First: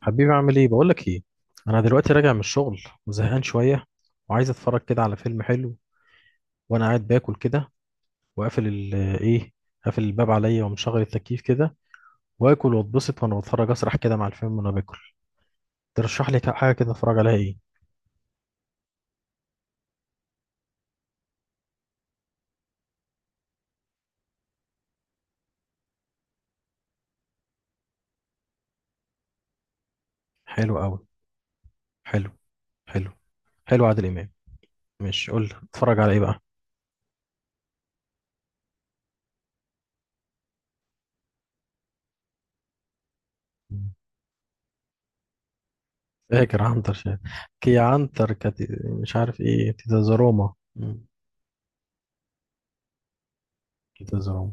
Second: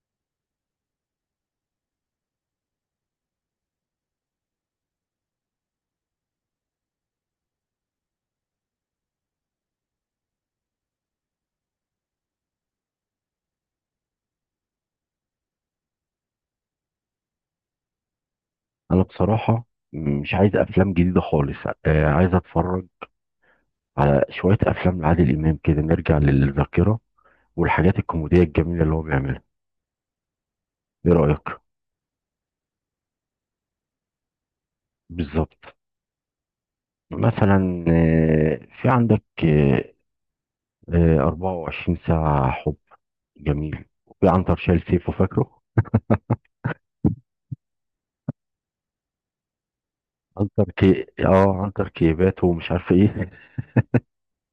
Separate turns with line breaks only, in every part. حبيبي، عامل ايه؟ بقول لك ايه، انا دلوقتي راجع من الشغل وزهقان شويه وعايز اتفرج كده على فيلم حلو، وانا قاعد باكل كده وقافل ال ايه، قافل الباب عليا ومشغل التكييف كده، واكل واتبسط وانا بتفرج اسرح كده مع الفيلم وانا باكل. ترشح لي حاجه كده اتفرج عليها ايه؟
انا بصراحه مش عايز افلام جديده خالص. عايز اتفرج على شويه افلام لعادل امام كده نرجع للذاكره، والحاجات الكوميديه الجميله اللي هو بيعملها.
حلو قوي.
ايه رايك؟
حلو. حلو. حلو عادل امام. ماشي، قول لي
بالظبط.
اتفرج على ايه بقى؟
مثلا في عندك 24 ساعه حب جميل، وفي عنتر شايل سيفه، فاكره؟
فاكر عنتر كي عنتر كت... مش عارف ايه تيتا زروما.
عنتر
مم.
كي اه عنتر كيبات ومش عارف ايه.
تيتا زروما.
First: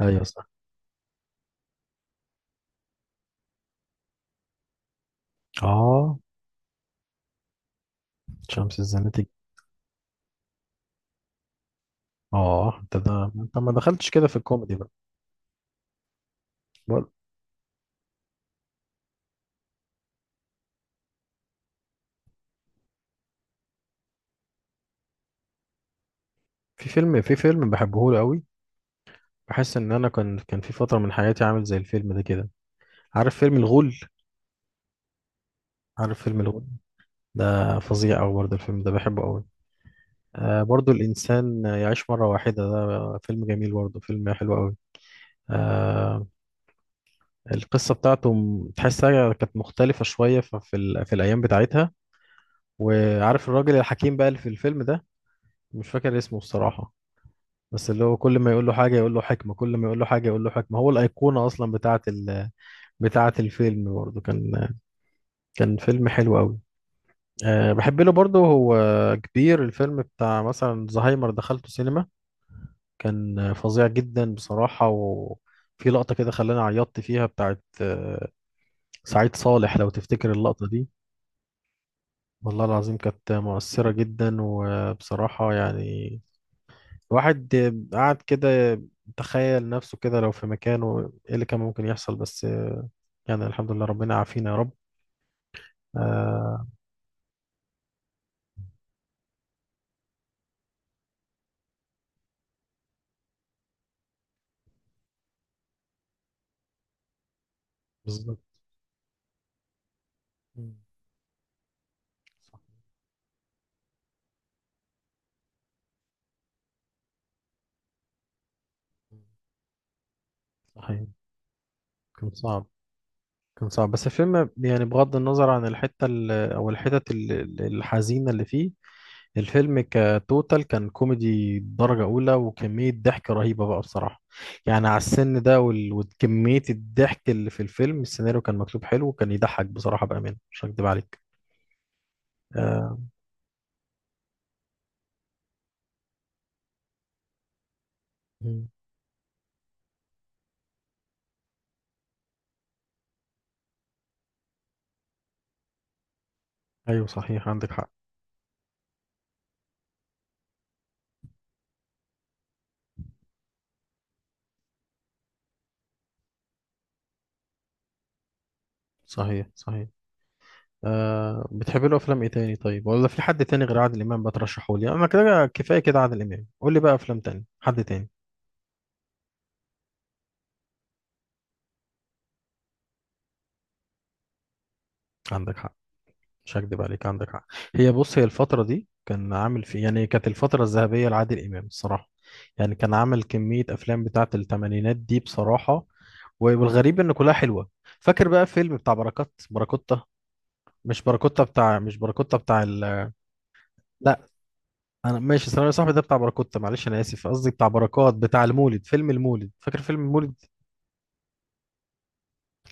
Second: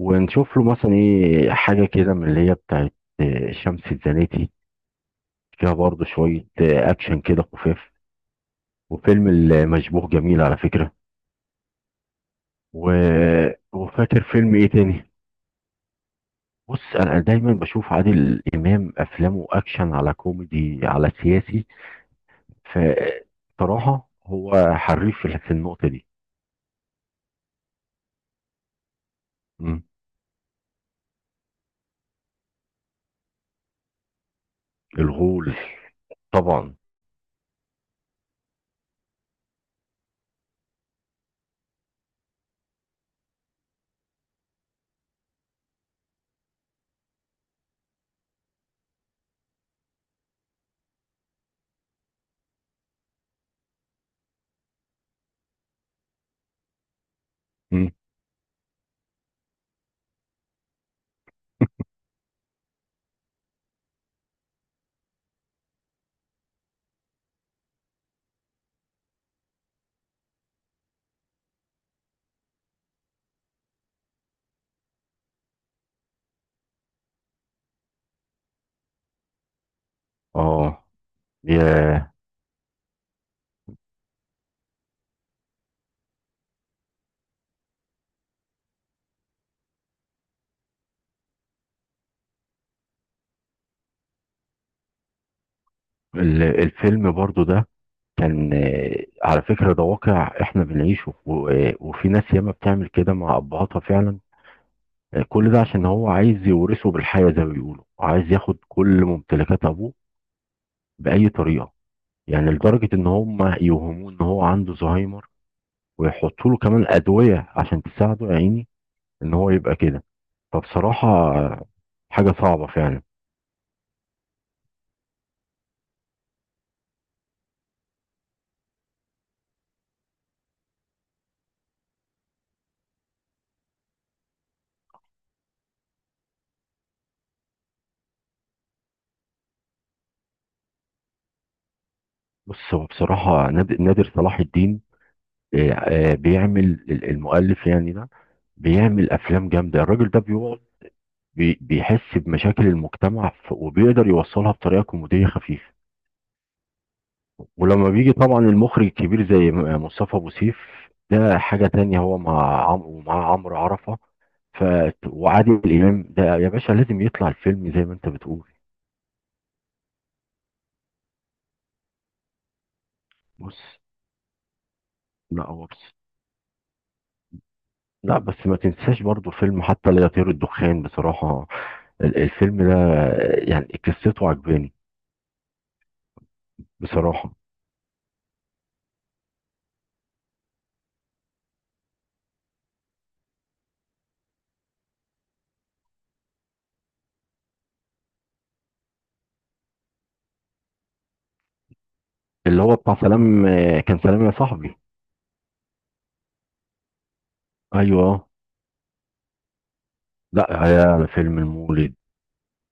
ايوه صح.
له مثلا ايه حاجه كده من اللي هي بتاعت شمس الزناتي. فيها برضه
اه،
شويه اكشن كده خفاف.
شمس الزناتي.
وفيلم المشبوه جميل على فكرة.
اه،
و...
انت ده انت ما دخلتش
وفاكر
كده في
فيلم ايه
الكوميدي بقى؟
تاني؟ بص،
بقول-
انا دايما بشوف عادل امام، افلامه اكشن على كوميدي على سياسي. فصراحة هو حريف في النقطة دي.
في فيلم بحبه له قوي. بحس
مم.
ان انا كان في فتره من حياتي عامل زي الفيلم ده كده. عارف فيلم الغول؟
الغول.
عارف فيلم الغول؟
طبعا.
ده فظيع قوي برضه الفيلم ده بحبه قوي. آه، برضه الانسان يعيش مره واحده، ده فيلم جميل برضه، فيلم حلو قوي. آه. القصه بتاعته تحسها كانت مختلفه شويه في الايام بتاعتها. وعارف الراجل الحكيم بقى اللي في الفيلم ده، مش فاكر اسمه الصراحه، بس
مم.
اللي هو كل ما يقول له حاجة يقول له حكمة، كل ما يقول له حاجة يقول له حكمة. هو الأيقونة أصلا بتاعة الفيلم برضه. كان فيلم حلو قوي. أه، بحب له برضه هو كبير الفيلم بتاع مثلا زهايمر، دخلته سينما، كان فظيع جدا بصراحة. وفي لقطة كده خلاني عيطت فيها بتاعة سعيد صالح، لو تفتكر اللقطة
اه،
دي.
يا
والله العظيم كانت مؤثرة جدا، وبصراحة يعني واحد قعد كده تخيل نفسه كده لو في مكانه، ايه اللي كان ممكن يحصل؟ بس يعني الحمد لله ربنا عافينا يا رب. آه.
الفيلم برضو ده كان على فكرة، ده واقع احنا بنعيشه، وفي ناس ياما بتعمل كده مع ابهاتها فعلا. كل ده عشان هو عايز يورثه بالحياة زي ما بيقولوا، عايز
بالظبط.
ياخد كل ممتلكات أبوه
مم.
بأي طريقة. يعني
صح.
لدرجة إن هم يوهموه إن هو عنده زهايمر، ويحطوا له كمان أدوية عشان تساعده يا عيني
مم.
إن هو يبقى كده.
صحيح.
فبصراحة
كان
حاجة
صعب،
صعبة فعلا.
كان صعب بس الفيلم، يعني بغض النظر عن الحتة أو الحتت الحزينة اللي فيه، الفيلم كتوتال كان كوميدي درجة أولى، وكمية ضحك رهيبة بقى بصراحة. يعني على السن ده وكمية الضحك اللي في الفيلم، السيناريو كان مكتوب حلو وكان يضحك بصراحة، بأمانة مش هكدب عليك.
بص، هو
آه.
بصراحة نادر صلاح الدين، بيعمل المؤلف يعني ده،
مم.
بيعمل أفلام جامدة. الراجل ده بيقعد بيحس بمشاكل المجتمع، وبيقدر يوصلها بطريقة كوميدية خفيفة.
ايوه صحيح، عندك حق.
ولما بيجي طبعا المخرج الكبير زي مصطفى ابو سيف، ده حاجه تانية. هو مع عمرو ومع عمرو عرفه. ف، وعادل امام ده يا باشا لازم يطلع الفيلم زي ما انت بتقول.
صحيح. صحيح. آه، بتحب له افلام ايه تاني؟ طيب ولا في حد
بص،
تاني غير عادل امام بترشحه لي؟ انا
لا
كده
هو
كفايه
بص،
كده عادل امام، قول لي بقى افلام تاني حد تاني.
لا بس ما تنساش برضو فيلم حتى لا يطير الدخان. بصراحه، الفيلم ده يعني قصته عجباني.
عندك حق، مش هكدب عليك، عندك
بصراحه.
حق. هي بص، هي الفتره دي كان عامل في، يعني كانت الفتره الذهبيه لعادل امام الصراحه. يعني كان عامل كميه افلام بتاعه الثمانينات دي بصراحه، والغريب ان كلها حلوه. فاكر بقى فيلم بتاع بركات؟ بركوتة، مش بركوتة، بتاع، مش بركوتة
اللي
بتاع
هو بتاع سلام، كان
لا،
سلام يا صاحبي.
انا ماشي ثانوي يا صاحبي، ده بتاع بركوت، معلش انا اسف، قصدي بتاع بركات
ايوه،
بتاع المولد، فيلم المولد، فاكر فيلم المولد؟
لا يا فيلم المولد،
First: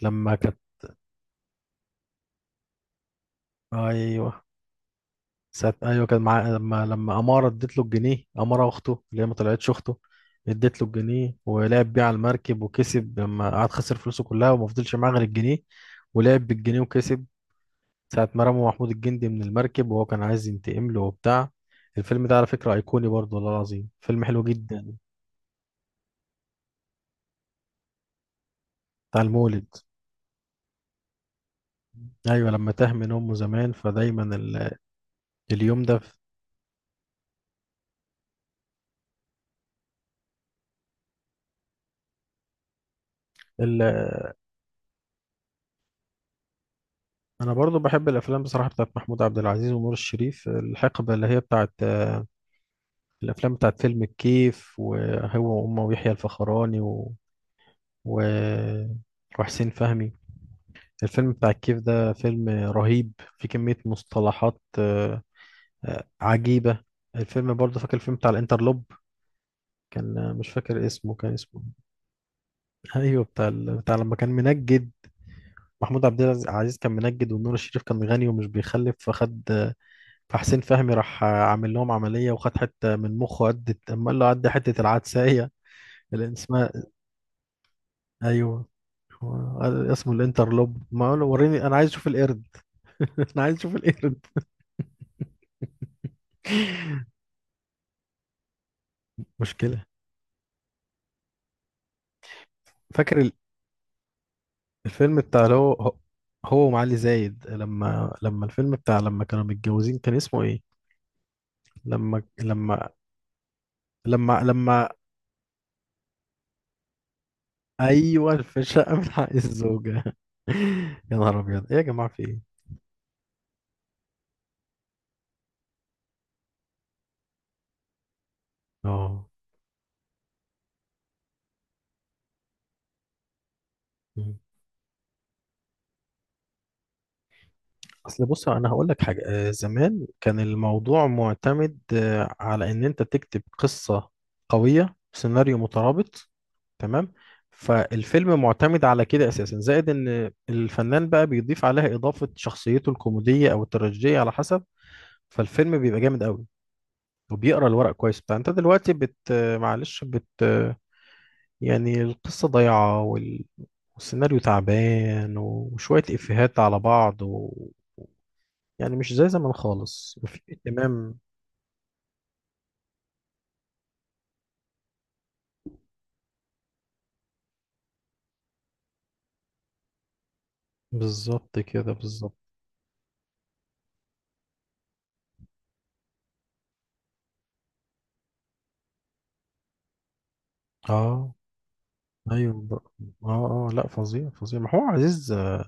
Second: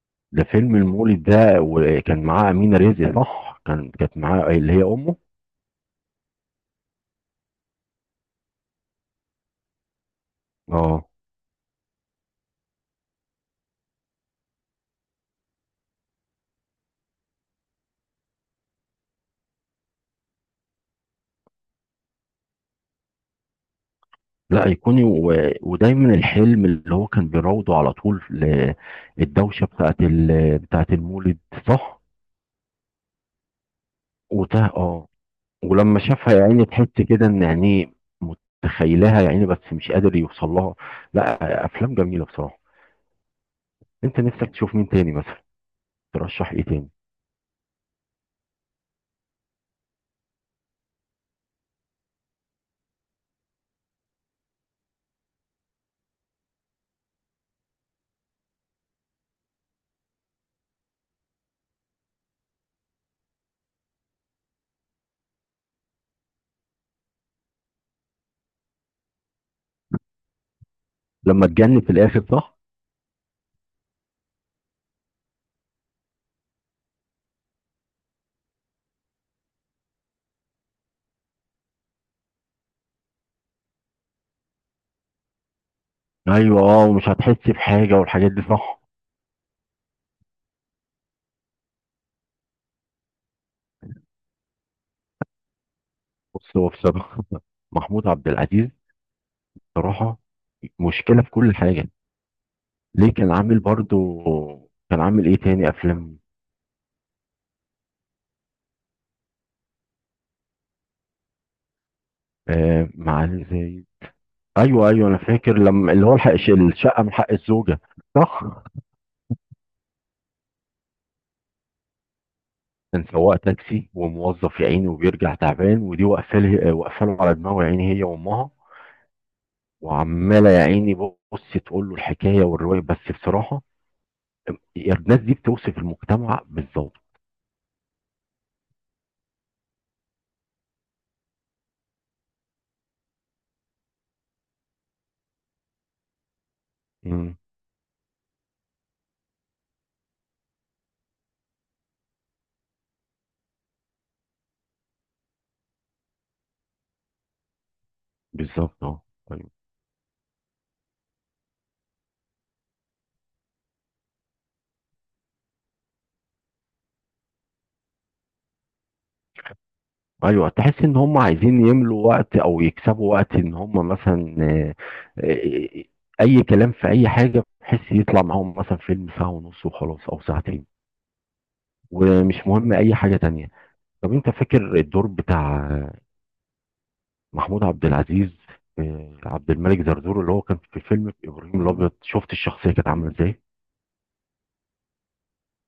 لما
ده
كانت،
فيلم المولد ده، وكان معاه أمينة رزق، صح، كانت
ايوه
معاه اللي هي أمه.
سات، ايوه كان مع لما اماره اديت له الجنيه، اماره اخته اللي هي ما طلعتش اخته، اديت له
اه.
الجنيه ولعب بيه على المركب وكسب، لما قعد خسر فلوسه كلها وما فضلش معاه غير الجنيه، ولعب بالجنيه وكسب ساعة ما رموا محمود الجندي من المركب، وهو كان عايز ينتقم له وبتاع. الفيلم ده على فكرة أيقوني برضه، والله العظيم فيلم حلو
لا
جدا.
أيقوني. و... ودايما الحلم اللي هو كان بيراوده على طول،
بتاع
الدوشة
المولد.
بتاعت بتاعت المولد. صح.
أيوة، لما تاه من أمه زمان فدايما
وده، اه.
اليوم ده
ولما
في
شافها يا عيني تحس كده إن، يعني، متخيلها يا عيني بس مش قادر يوصل لها. لا، أفلام جميلة بصراحة.
ال...
أنت نفسك تشوف مين تاني مثلا؟ ترشح إيه تاني؟
انا برضو بحب الافلام بصراحه بتاعت محمود عبد العزيز ونور الشريف، الحقبه اللي هي بتاعت الافلام بتاعت فيلم الكيف وهو وامه ويحيى الفخراني و... وحسين فهمي. الفيلم بتاع الكيف ده فيلم رهيب، في كميه مصطلحات عجيبه. الفيلم برضو، فاكر الفيلم بتاع الانترلوب؟ كان مش فاكر اسمه كان
لما
اسمه.
تجنن في الآخر، صح؟
ايوه، بتاع بتاع لما كان منجد. محمود عبد العزيز كان منجد ونور الشريف كان غني ومش بيخلف فخد، فحسين فهمي راح عامل لهم عملية وخد حتة من مخه قد أما قال له عدي حتة العدسية اللي
أيوه،
اسمها.
اه، ومش هتحس بحاجة والحاجات دي،
أيوه.
صح.
قال اسمه الانترلوب، ما قال له وريني أنا عايز أشوف القرد. أنا عايز أشوف القرد.
بص، هو بصراحة محمود عبد العزيز،
مشكلة.
صراحة مشكلة في كل حاجة. ليه
فاكر
كان عامل برضو؟ كان
الفيلم
عامل ايه
بتاع اللي
تاني
هو هو
افلام؟
هو ومعالي زايد، لما الفيلم بتاع لما كانوا متجوزين كان اسمه إيه؟ لما لما
آه، مع زي.
لما
ايوه
لما
ايوه، انا فاكر، لما اللي هو الحق الشقة من حق الزوجة.
أيوه، في
صح.
الشقة من حق الزوجة. يا نهار أبيض، إيه يا جماعة في إيه؟
كان سواق تاكسي وموظف يا عيني، وبيرجع تعبان، ودي واقفه واقفه له على دماغه يا عيني، هي وامها.
آه.
وعماله يا عيني بص تقول له الحكايه والروايه، بس بصراحه، الناس دي بتوصف المجتمع بالظبط.
اصل بص، انا هقول لك حاجه، زمان كان الموضوع معتمد على ان انت تكتب قصه قويه، سيناريو مترابط، تمام.
امم.
فالفيلم معتمد على كده اساسا، زائد ان الفنان بقى بيضيف عليها اضافه شخصيته الكوميديه او التراجيديه على حسب، فالفيلم بيبقى جامد قوي، وبيقرا الورق كويس بتاع. انت
بالظبط،
دلوقتي
اه.
بت آه،
أيوة.
معلش بت آه، يعني القصه ضايعه والسيناريو تعبان، وشويه افيهات على بعض، يعني مش زي زمان خالص، وفي
ايوه، تحس ان هم
اهتمام.
عايزين يملوا وقت او يكسبوا وقت، ان هم مثلا آه، اي كلام في اي حاجه، بحيث يطلع معاهم مثلا فيلم ساعه ونص وخلاص او ساعتين.
بالظبط كده بالظبط.
ومش مهم اي حاجه تانية. طب انت فاكر الدور بتاع محمود عبد العزيز، عبد الملك زرزور، اللي هو كان في فيلم
اه.
ابراهيم الابيض؟ شفت
ايوه
الشخصيه
بقى.
كانت عامله ازاي؟
اه، اه، لا فظيع فظيع محمود عزيز.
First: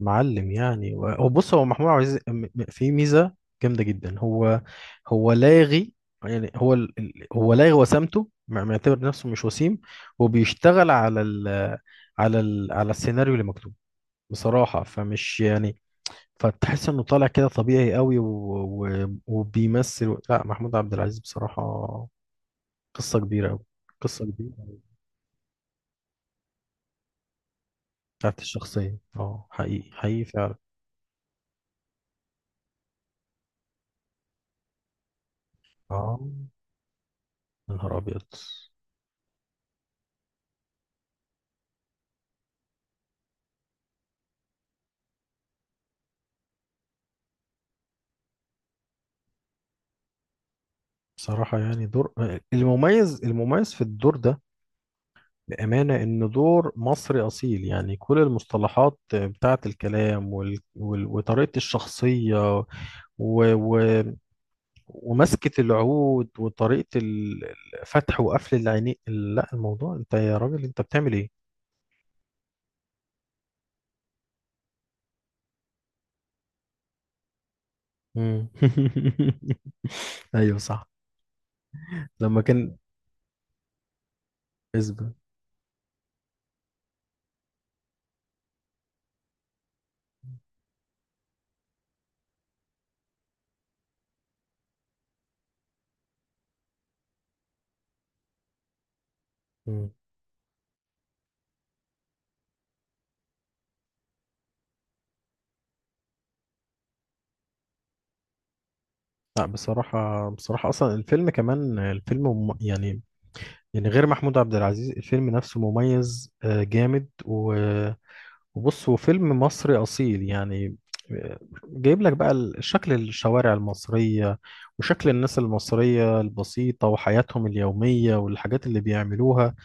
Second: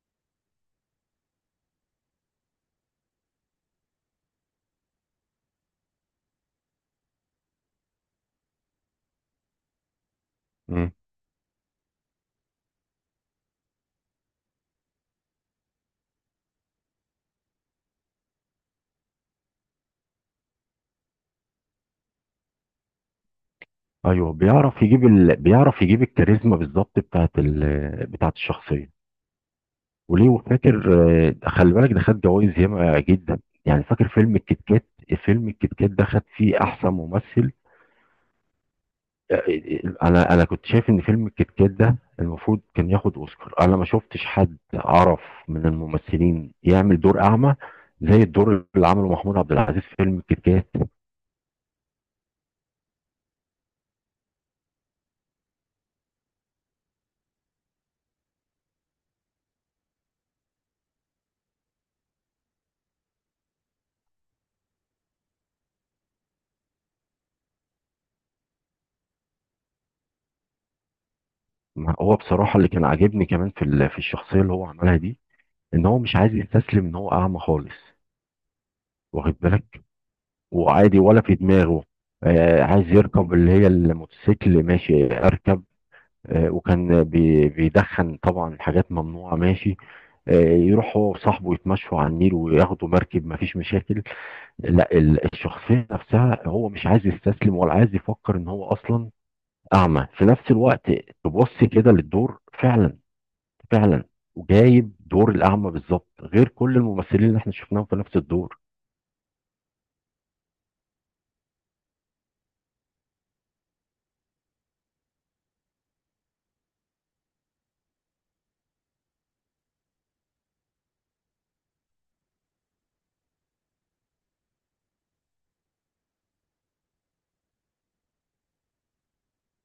معلم يعني. هو بص، هو محمود عزيز في ميزه جامده جدا. هو لاغي. يعني هو لاغي، وسامته معتبر نفسه مش وسيم، وبيشتغل
مم.
على السيناريو اللي مكتوب بصراحه، فمش يعني، فتحس انه طالع كده طبيعي قوي وبيمثل. لا، محمود عبد العزيز بصراحه قصة كبيرة أوي، قصة
ايوه،
كبيرة
بيعرف
أوي.
يجيب بيعرف يجيب الكاريزما بالظبط بتاعت بتاعت
بتاعت
الشخصيه.
الشخصية، اه حقيقي حقيقي
وليه،
فعلا.
وفاكر، خلي بالك ده خد جوائز ياما جدا، يعني فاكر فيلم الكيت كات؟ فيلم الكيت كات ده
اه.
خد فيه احسن ممثل.
يا نهار أبيض.
انا كنت شايف ان فيلم الكيت كات ده المفروض كان ياخد اوسكار. انا ما شفتش حد عرف من الممثلين يعمل دور اعمى زي الدور اللي عمله محمود عبد العزيز في فيلم الكيت كات.
بصراحة يعني دور، المميز المميز في الدور ده، بأمانة إن دور مصري أصيل. يعني كل المصطلحات بتاعت الكلام وطريقة الشخصية و... و... ومسكة العود وطريقة الفتح وقفل العينين. لا الموضوع، أنت يا راجل أنت بتعمل إيه؟
ما هو بصراحه اللي كان عاجبني كمان في الشخصيه اللي هو عملها دي، ان هو مش عايز يستسلم ان هو اعمى خالص.
مم.
واخد بالك؟
ايوه صح.
وعادي، ولا في دماغه.
لما كان.
عايز يركب اللي هي الموتوسيكل،
اسبه.
ماشي اركب. وكان بيدخن طبعا حاجات ممنوعة، ماشي. يروح هو وصاحبه يتمشوا على النيل وياخدوا مركب، مفيش مشاكل. لا، الشخصية نفسها هو مش عايز يستسلم ولا عايز يفكر ان هو اصلا
مم.
اعمى في نفس الوقت. تبص كده للدور فعلا، فعلا. وجايب دور الاعمى بالظبط غير كل الممثلين اللي احنا شفناهم في نفس الدور.
لا بصراحة بصراحة أصلا الفيلم كمان الفيلم يعني، يعني غير محمود عبد العزيز الفيلم نفسه مميز، جامد وبص هو فيلم مصري أصيل يعني. آه، جايب لك بقى شكل الشوارع المصرية، وشكل الناس المصرية البسيطة وحياتهم اليومية والحاجات اللي بيعملوها.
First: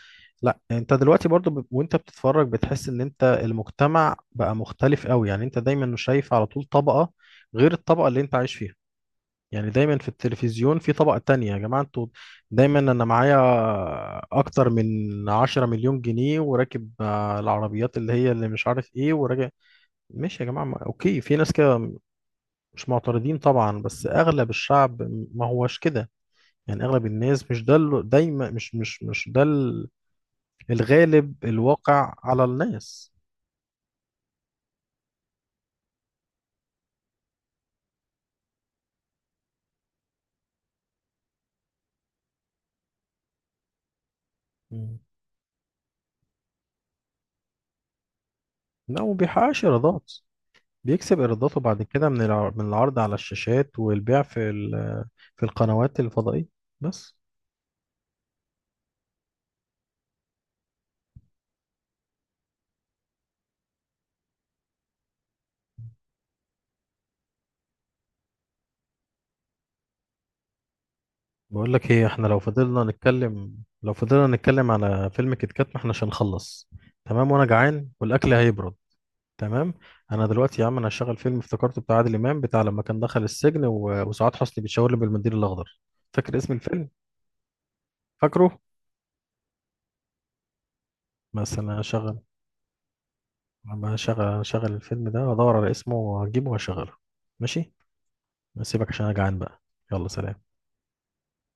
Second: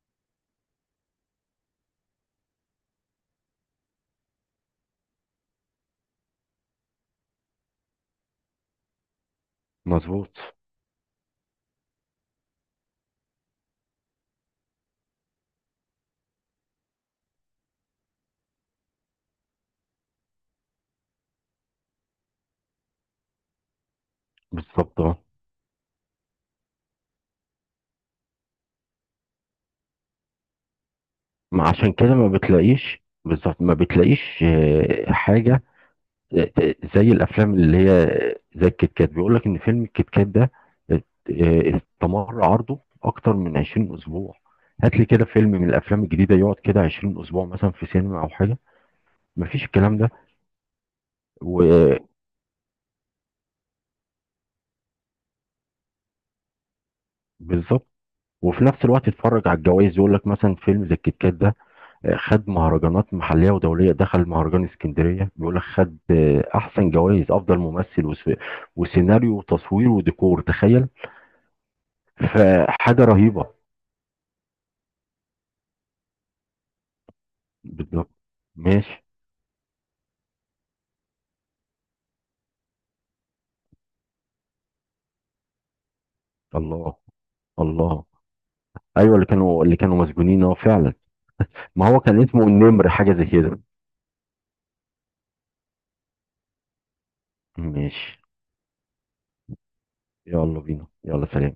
لا انت دلوقتي برضو وانت بتتفرج بتحس ان انت المجتمع بقى مختلف قوي، يعني انت دايما شايف على طول طبقة غير الطبقة اللي انت عايش فيها، يعني دايما في
مظبوط.
التلفزيون في طبقة تانية. يا جماعة انتوا، دايما انا معايا اكتر من 10 مليون جنيه وراكب العربيات اللي هي اللي مش عارف ايه وراجع. ماشي يا جماعة، اوكي في ناس كده، مش معترضين طبعا، بس اغلب
بالظبط.
الشعب ما هوش كده. يعني اغلب الناس مش ده دايما مش ده الغالب
ما عشان
الواقع
كده ما
على
بتلاقيش
الناس.
بالظبط، ما بتلاقيش حاجة زي الأفلام اللي هي، زي الكيت كات، بيقول لك إن فيلم الكيت كات ده آه، استمر عرضه أكتر من 20 أسبوع. هات
مم.
لي كده فيلم من الأفلام الجديدة يقعد كده 20 أسبوع مثلا في سينما أو حاجة.
لا وما بيحققش
مفيش الكلام ده.
ايرادات، بيكسب ايراداته بعد كده
وبالظبط.
من من العرض على الشاشات والبيع في في القنوات الفضائية بس.
وفي نفس الوقت اتفرج على الجوائز، يقول لك مثلا فيلم زي الكيت كات ده، خد مهرجانات محليه ودوليه، دخل مهرجان اسكندريه، بيقول لك خد احسن جوائز، افضل ممثل، وسيناريو وتصوير وديكور، تخيل.
بقول لك ايه، احنا لو فضلنا
فحاجه رهيبه.
نتكلم، لو فضلنا نتكلم على فيلم كيت كات ما احنا مش هنخلص. تمام، وانا جعان
بالظبط.
والاكل هيبرد.
ماشي.
تمام. انا دلوقتي يا عم انا هشغل فيلم افتكرته بتاع عادل امام، بتاع لما كان دخل السجن وسعاد حسني بيتشاور بالمنديل الاخضر، فاكر اسم الفيلم؟
الله، الله.
فاكره.
ايوه، اللي كانوا مسجونين، اه، فعلا.
بس انا
ما هو
هشغل.
كان اسمه النمر حاجه زي كده.
لما هشغل الفيلم ده هدور على اسمه وهجيبه وهشغله. ماشي.
ماشي.
سيبك عشان انا جعان بقى. يلا سلام.
يلا بينا، يلا، سلام.